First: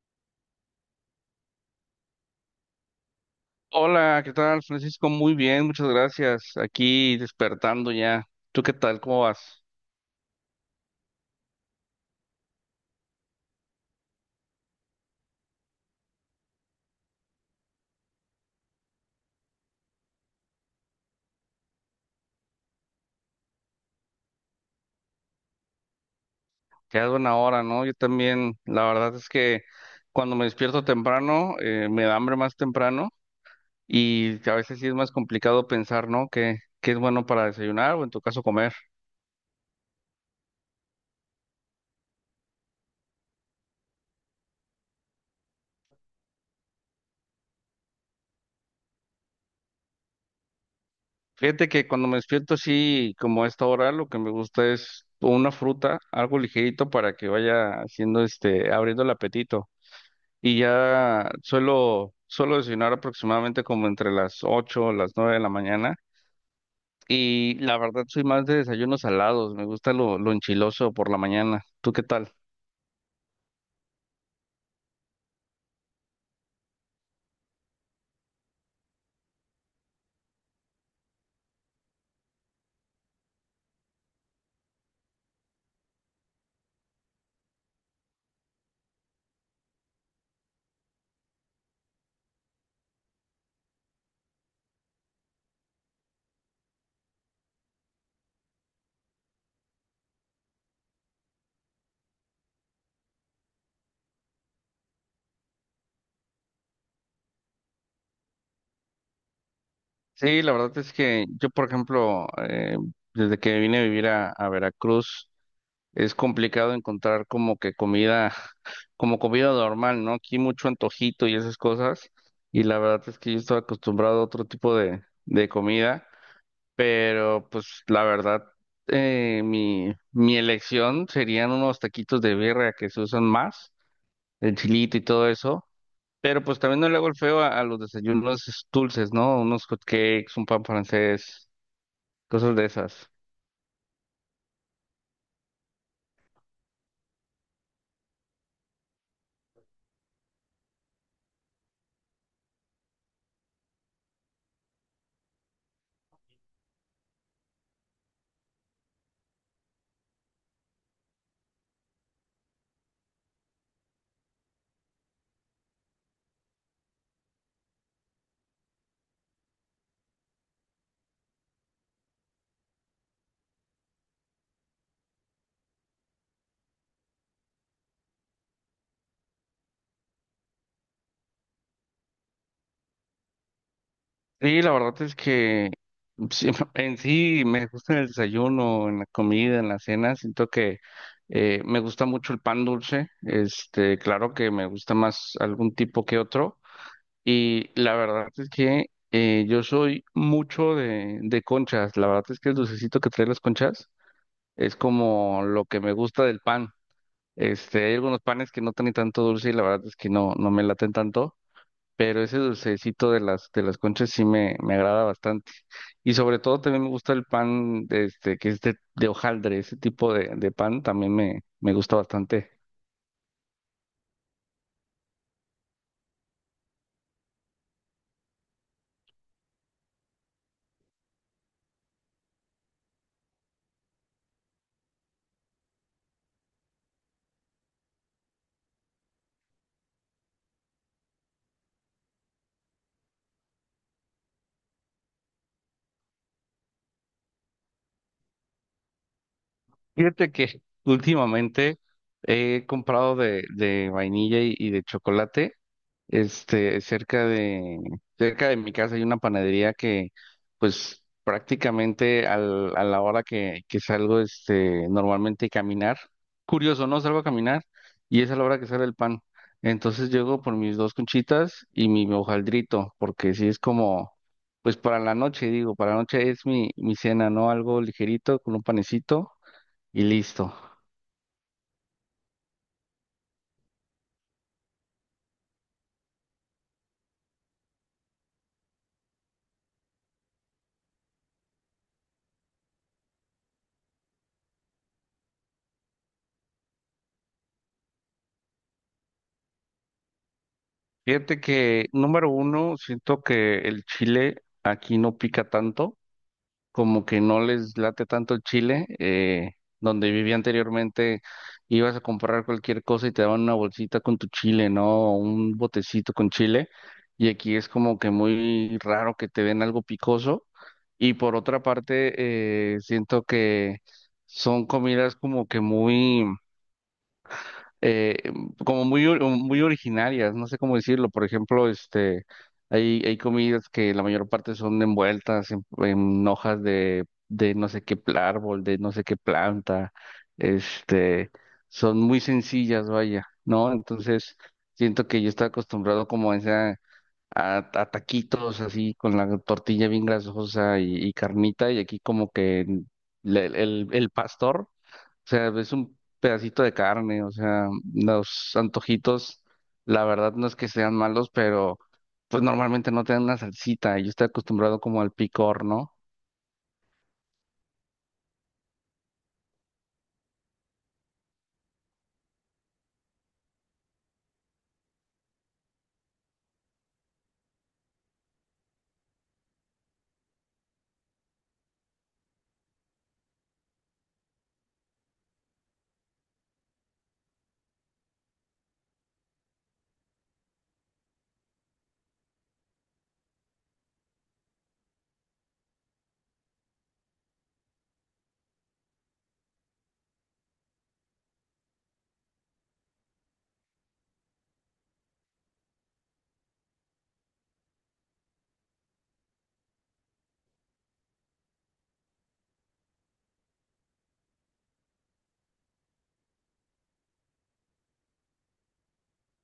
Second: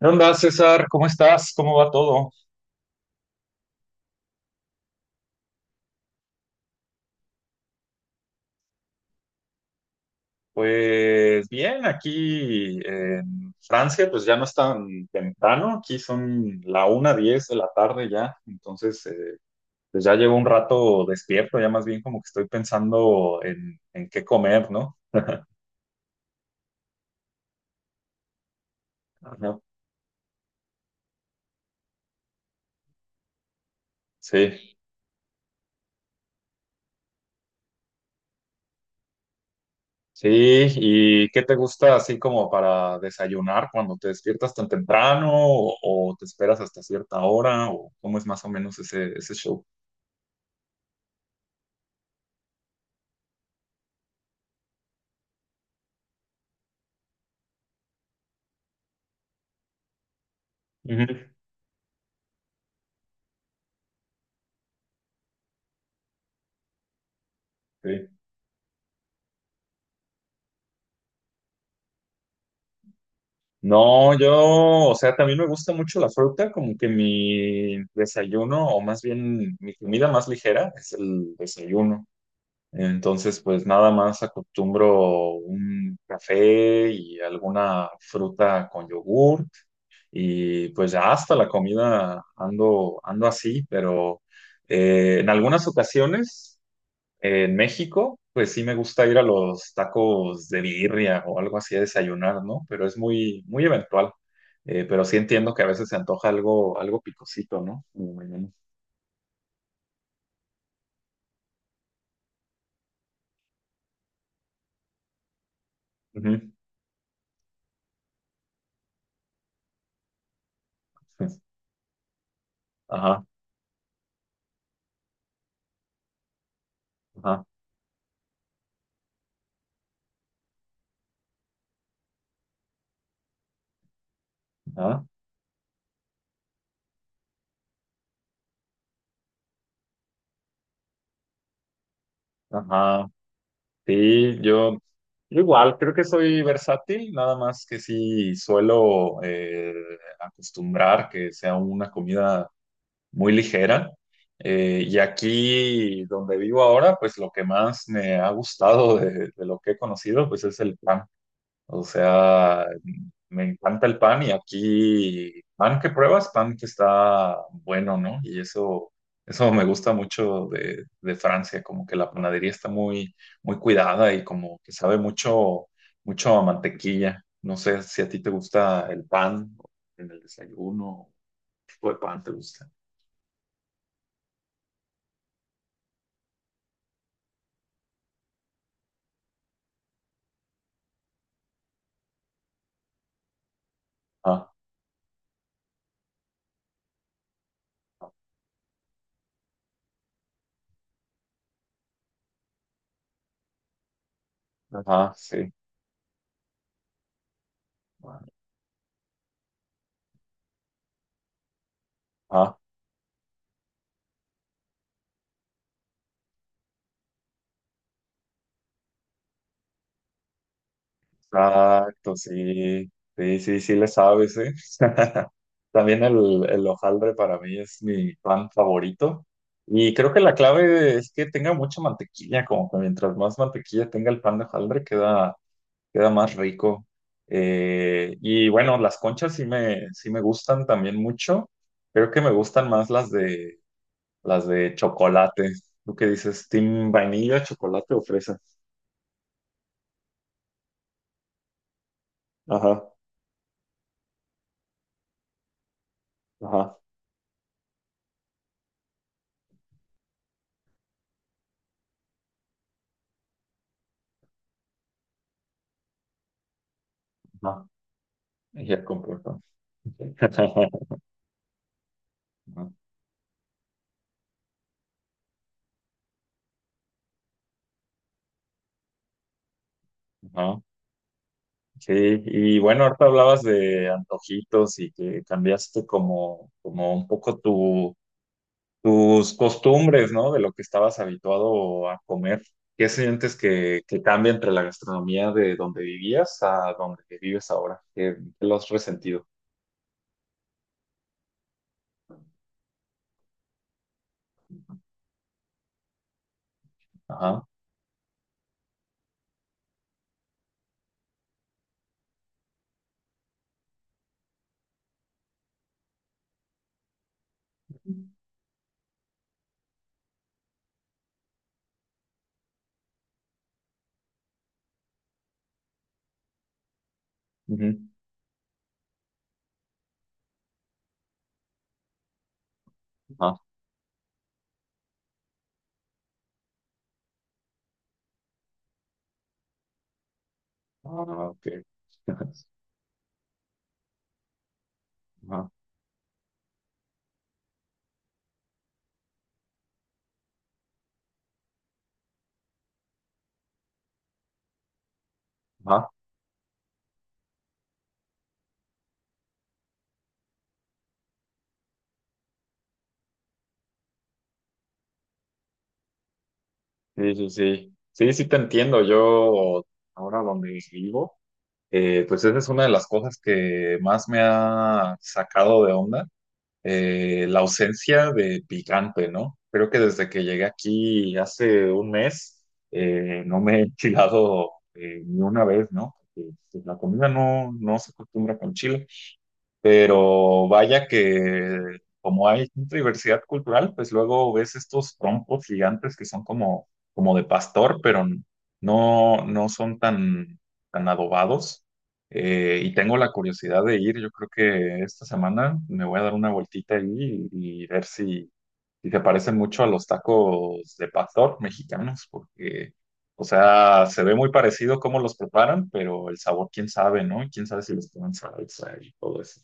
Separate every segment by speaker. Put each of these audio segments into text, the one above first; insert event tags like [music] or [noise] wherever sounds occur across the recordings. Speaker 1: ¿Qué onda, César? ¿Cómo estás? ¿Cómo va todo?
Speaker 2: Hola, ¿qué tal, Francisco? Muy bien, muchas gracias. Aquí despertando ya. ¿Tú qué tal? ¿Cómo vas?
Speaker 1: Pues bien, aquí en Francia, pues ya no es tan temprano, aquí son la 1:10 de la tarde ya, entonces pues ya llevo un rato despierto, ya más bien como que estoy pensando en qué comer, ¿no?
Speaker 2: Quedas buena hora, ¿no? Yo también, la verdad es
Speaker 1: Ajá.
Speaker 2: que cuando me despierto temprano, me da hambre más temprano y a
Speaker 1: Sí,
Speaker 2: veces sí es más complicado pensar, ¿no? ¿Qué es bueno para desayunar o en tu caso comer?
Speaker 1: sí, ¿y qué te gusta así como para desayunar cuando te despiertas tan temprano o te esperas hasta cierta hora o cómo es más o menos ese show?
Speaker 2: Fíjate que cuando me despierto así como a esta hora, lo que me gusta es una fruta, algo ligerito para que vaya haciendo este, abriendo el apetito, y ya
Speaker 1: Ujú.
Speaker 2: suelo desayunar aproximadamente como entre las 8 o las 9 de la mañana. Y la verdad
Speaker 1: Sí.
Speaker 2: soy más de desayunos salados, me gusta lo enchiloso por la mañana. ¿Tú qué tal?
Speaker 1: No, yo, o sea, también me gusta mucho la fruta, como que mi desayuno, o más bien mi comida más ligera, es el desayuno. Entonces, pues nada más acostumbro un café y alguna fruta con yogurt. Y pues ya hasta la comida ando así, pero en algunas ocasiones en México, pues sí me gusta ir a los tacos de birria o algo así a desayunar, ¿no? Pero es muy, muy eventual. Pero sí entiendo que a veces se antoja algo picosito, ¿no? Como mañana.
Speaker 2: Sí, la verdad es que yo, por ejemplo, desde que vine a vivir a Veracruz, es
Speaker 1: Ujú.
Speaker 2: complicado encontrar como que comida, [laughs] como comida normal, ¿no? Aquí mucho antojito y
Speaker 1: [laughs]
Speaker 2: esas cosas. Y la verdad es
Speaker 1: Ajá,
Speaker 2: que yo estaba acostumbrado a otro tipo de comida.
Speaker 1: ajá,
Speaker 2: Pero pues la verdad, mi elección serían unos taquitos de birria que se usan más, el chilito y
Speaker 1: ajá,
Speaker 2: todo eso. Pero pues también no le hago el feo a los desayunos dulces, ¿no? Unos hot cakes, un pan francés, cosas de
Speaker 1: ajá.
Speaker 2: esas.
Speaker 1: Sí, yo igual, creo que soy versátil, nada más que sí suelo acostumbrar que sea una comida muy ligera. Y aquí donde vivo ahora, pues lo que más me ha gustado de lo que he conocido, pues es el pan. O sea, me encanta el pan y aquí pan que pruebas, pan que está bueno, ¿no? Y eso me gusta mucho de Francia, como que la panadería está muy, muy cuidada y como que sabe mucho, mucho a mantequilla. No sé si a ti te gusta el pan en el desayuno, qué tipo de pan te gusta.
Speaker 2: Y la verdad es que sí, [laughs] en sí me gusta en el desayuno, en la comida, en la cena. Siento que me gusta mucho el pan dulce. Este, claro
Speaker 1: Ah.
Speaker 2: que me gusta más algún tipo que otro. Y la verdad es que yo soy mucho de conchas. La verdad es que el dulcecito que trae las conchas es
Speaker 1: Ajá,
Speaker 2: como
Speaker 1: sí.
Speaker 2: lo que me gusta del pan. Este, hay algunos panes que no tienen tanto dulce y la verdad es que no me laten tanto, pero ese
Speaker 1: Ajá,
Speaker 2: dulcecito de de las conchas sí me agrada bastante. Y sobre todo también me gusta el pan de este, que es de hojaldre, ese tipo de pan también me gusta
Speaker 1: exacto,
Speaker 2: bastante.
Speaker 1: sí. Sí, sí, sí le sabes, ¿eh? [laughs] También el hojaldre para mí es mi pan favorito. Y creo que la clave es que tenga mucha mantequilla, como que mientras más mantequilla tenga el pan de hojaldre, queda más rico. Y bueno, las conchas sí me gustan también mucho. Creo que me gustan más las de chocolate. ¿Tú qué dices? ¿Team vainilla, chocolate o fresa?
Speaker 2: Fíjate que [laughs] últimamente he
Speaker 1: Ajá,
Speaker 2: comprado de vainilla y de chocolate.
Speaker 1: ajá,
Speaker 2: Este, cerca de mi casa hay una panadería que, pues, prácticamente a la hora que salgo, este, normalmente a caminar. Curioso, ¿no? Salgo a caminar
Speaker 1: ajá.
Speaker 2: y es a la hora que
Speaker 1: Ya
Speaker 2: sale el pan.
Speaker 1: comportó.
Speaker 2: Entonces
Speaker 1: [laughs]
Speaker 2: llego por
Speaker 1: Ajá,
Speaker 2: mis dos conchitas y mi hojaldrito, porque si es como, pues, para la noche, digo, para la noche es mi cena, ¿no? Algo ligerito con un panecito y listo.
Speaker 1: ajá. Sí, y bueno, ahorita hablabas de antojitos y que cambiaste como un poco tus costumbres, ¿no? De lo que estabas habituado a comer. ¿Qué sientes que cambia entre la gastronomía de donde vivías a donde vives ahora? ¿Qué lo has resentido?
Speaker 2: Fíjate que, número uno, siento que el chile aquí no pica tanto, como que no
Speaker 1: Ajá.
Speaker 2: les late tanto el chile. Donde vivía anteriormente, ibas a comprar cualquier cosa y te daban una bolsita con tu chile, ¿no? O un botecito con chile. Y aquí es como que muy raro que te den algo picoso. Y por otra parte, siento que son comidas como que muy...
Speaker 1: Ujú.
Speaker 2: eh, muy originarias, no sé cómo decirlo. Por ejemplo, este, hay
Speaker 1: Ajá.
Speaker 2: comidas que la mayor parte son envueltas en hojas de no sé qué pl- árbol, de no sé qué planta,
Speaker 1: Ah,
Speaker 2: este,
Speaker 1: ok.
Speaker 2: son muy
Speaker 1: [laughs]
Speaker 2: sencillas, vaya, ¿no? Entonces, siento que yo estaba
Speaker 1: Ajá.
Speaker 2: acostumbrado como a esa... A taquitos así con la tortilla bien grasosa y carnita y aquí como que el pastor, o sea, es
Speaker 1: Ajá.
Speaker 2: un pedacito de carne. O sea, los antojitos, la verdad no es que sean malos, pero pues normalmente no te dan una salsita. Yo estoy acostumbrado como al picor, ¿no?
Speaker 1: Sí, sí, sí. Sí, sí te entiendo. Yo ahora donde vivo. Pues esa es una de las cosas que más me ha sacado de onda, la ausencia de picante, ¿no? Creo que desde que llegué aquí hace un mes, no me he enchilado ni una vez, ¿no? Porque, pues, la comida no se acostumbra con chile. Pero vaya que como hay tanta diversidad cultural, pues luego ves estos trompos gigantes que son como de pastor, pero no son tan adobados. Y tengo la curiosidad de ir, yo creo que esta semana me voy a dar una vueltita ahí y ver si se parecen mucho a los tacos de pastor mexicanos, porque, o sea, se ve muy parecido cómo los preparan, pero el sabor, quién sabe, ¿no? Quién sabe si les ponen salsa y todo eso.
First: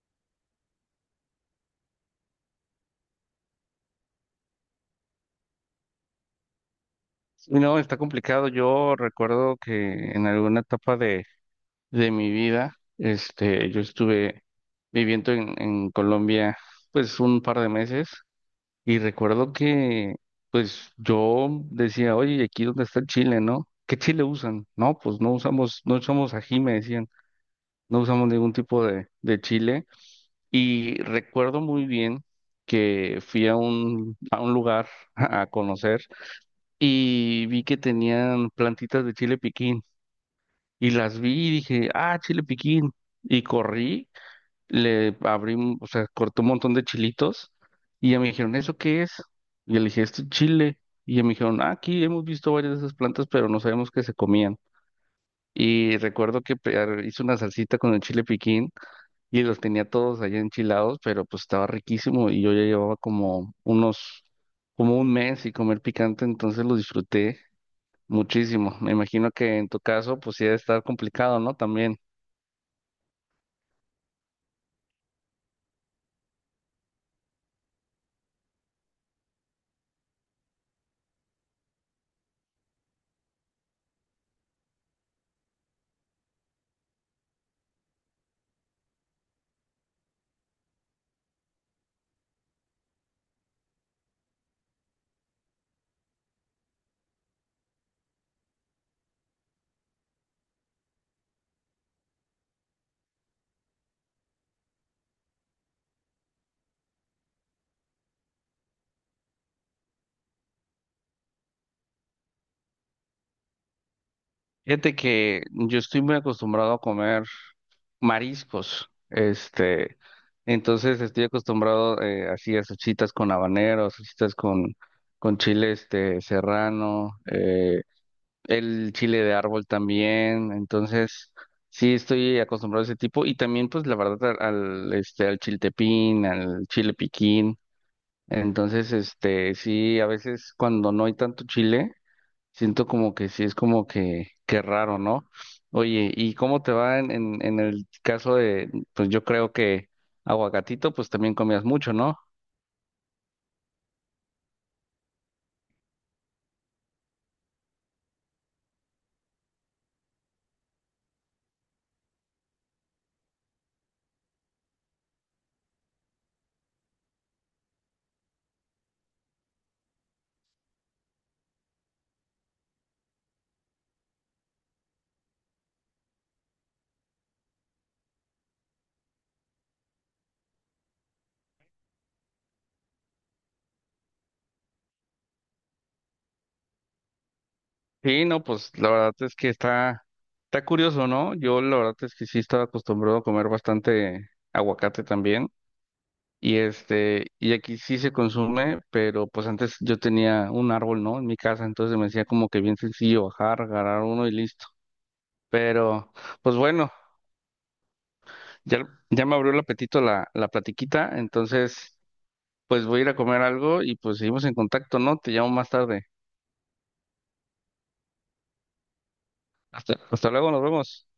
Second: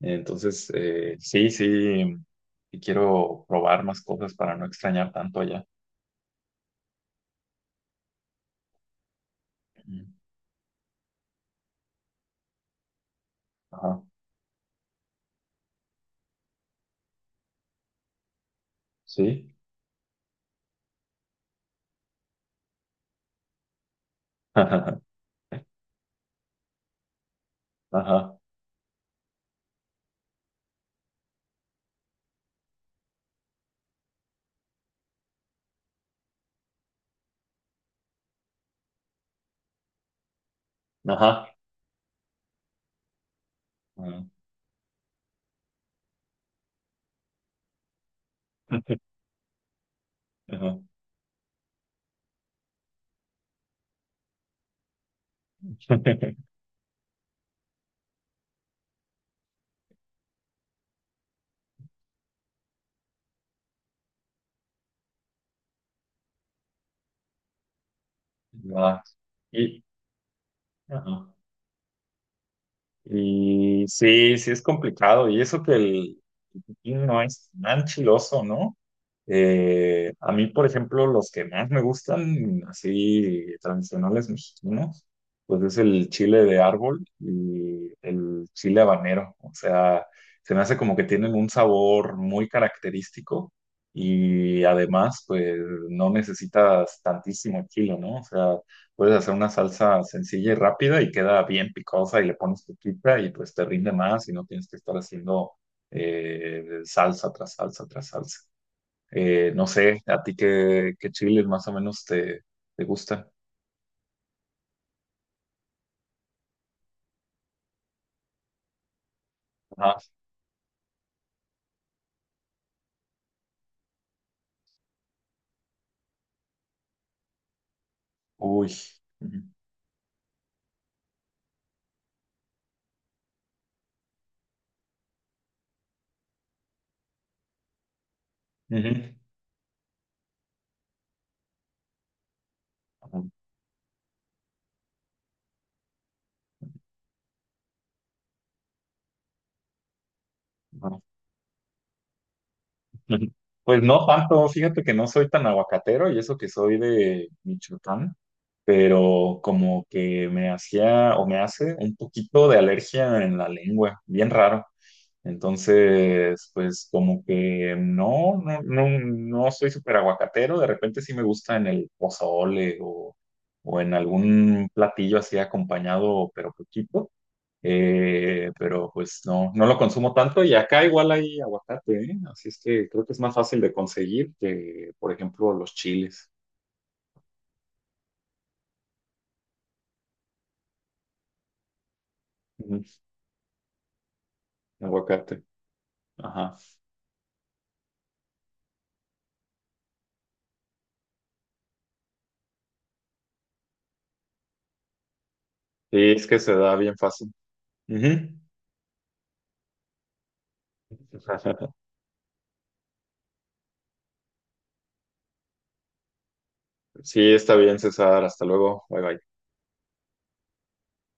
Speaker 1: Entonces, sí, sí, sí quiero probar más cosas para no extrañar tanto allá.
Speaker 2: Y no, está complicado. Yo recuerdo
Speaker 1: Mm.
Speaker 2: que en alguna etapa de mi vida, este, yo
Speaker 1: Ajá,
Speaker 2: estuve viviendo en Colombia, pues un par de meses, y recuerdo
Speaker 1: sí.
Speaker 2: que, pues yo decía, oye, ¿y aquí dónde está el chile, no? ¿Qué chile usan? No,
Speaker 1: [laughs]
Speaker 2: pues no usamos, no usamos ají, me decían. No usamos
Speaker 1: Ajá,
Speaker 2: ningún tipo de chile. Y recuerdo muy bien que fui a un lugar [laughs] a conocer y vi que tenían plantitas de chile piquín. Y las vi y
Speaker 1: ajá,
Speaker 2: dije, ah, chile piquín. Y corrí,
Speaker 1: ajá.
Speaker 2: le abrí, un- o sea, corté un montón de chilitos y ya me dijeron, ¿eso qué
Speaker 1: [laughs]
Speaker 2: es? Y yo le dije, esto es
Speaker 1: Ajá.
Speaker 2: chile. Y ya me dijeron, "Ah, aquí hemos visto varias de esas plantas, pero no sabemos que se comían. Y
Speaker 1: [laughs]
Speaker 2: recuerdo que hice una salsita con el chile piquín y los tenía todos allá enchilados, pero pues estaba riquísimo y yo ya llevaba como un mes sin comer picante, entonces lo disfruté muchísimo. Me
Speaker 1: Ajá.
Speaker 2: imagino que en tu
Speaker 1: Y,
Speaker 2: caso pues sí debe estar
Speaker 1: ajá.
Speaker 2: complicado, ¿no? También.
Speaker 1: Y sí, sí es complicado. Y eso que el pepino no es tan chiloso, ¿no? A mí, por ejemplo, los que más me gustan, así tradicionales mexicanos, pues es el chile de árbol y el chile habanero. O sea, se me hace como que tienen un sabor muy característico y además, pues no necesitas tantísimo chile, ¿no? O sea, puedes hacer una salsa sencilla y rápida y queda bien picosa y le pones tu pizza y pues te rinde más y no tienes que estar haciendo salsa tras salsa tras salsa. No sé, ¿a ti qué chiles más o menos te gustan?
Speaker 2: Fíjate que yo estoy muy acostumbrado a comer mariscos, este,
Speaker 1: Ajá.
Speaker 2: entonces estoy acostumbrado así a salsitas con habanero, salsitas con chile este serrano,
Speaker 1: Uy.
Speaker 2: el chile de
Speaker 1: Ujú.
Speaker 2: árbol también, entonces sí estoy acostumbrado a ese tipo y también pues la verdad este al chiltepín, al chile piquín, entonces
Speaker 1: Ujú.
Speaker 2: este sí a veces cuando no hay tanto chile siento como que
Speaker 1: Ujú.
Speaker 2: sí es como que raro, ¿no? Oye, ¿y cómo te va en el caso de pues yo creo que aguacatito
Speaker 1: Ujú.
Speaker 2: pues también comías mucho, ¿no?
Speaker 1: Ujú. Pues no tanto, fíjate que no soy tan aguacatero y eso que soy de Michoacán, pero como que me hacía o me hace un poquito de alergia en la lengua, bien raro. Entonces, pues como que no soy súper aguacatero, de repente sí me gusta en el pozole o en algún platillo así acompañado, pero poquito. Pero pues no lo consumo tanto y acá igual hay aguacate, ¿eh? Así es que creo que es más fácil de conseguir que, por ejemplo, los chiles.
Speaker 2: Sí, no, pues la verdad es que está curioso, ¿no? Yo la verdad es que sí estaba acostumbrado a comer bastante
Speaker 1: Ujú.
Speaker 2: aguacate
Speaker 1: Aguacate,
Speaker 2: también. Y
Speaker 1: ajá,
Speaker 2: este, y aquí sí se consume, pero pues antes yo tenía un árbol, ¿no? En mi casa, entonces me decía como que bien sencillo bajar, agarrar uno y listo.
Speaker 1: sí,
Speaker 2: Pero,
Speaker 1: es que se
Speaker 2: pues
Speaker 1: da
Speaker 2: bueno,
Speaker 1: bien fácil. Ujú.
Speaker 2: ya me abrió el apetito la platiquita,
Speaker 1: [laughs]
Speaker 2: entonces pues voy a ir a comer algo y pues seguimos en contacto, ¿no? Te llamo más tarde.
Speaker 1: Sí, está bien, César, hasta luego, bye bye.
Speaker 2: Hasta luego, nos vemos.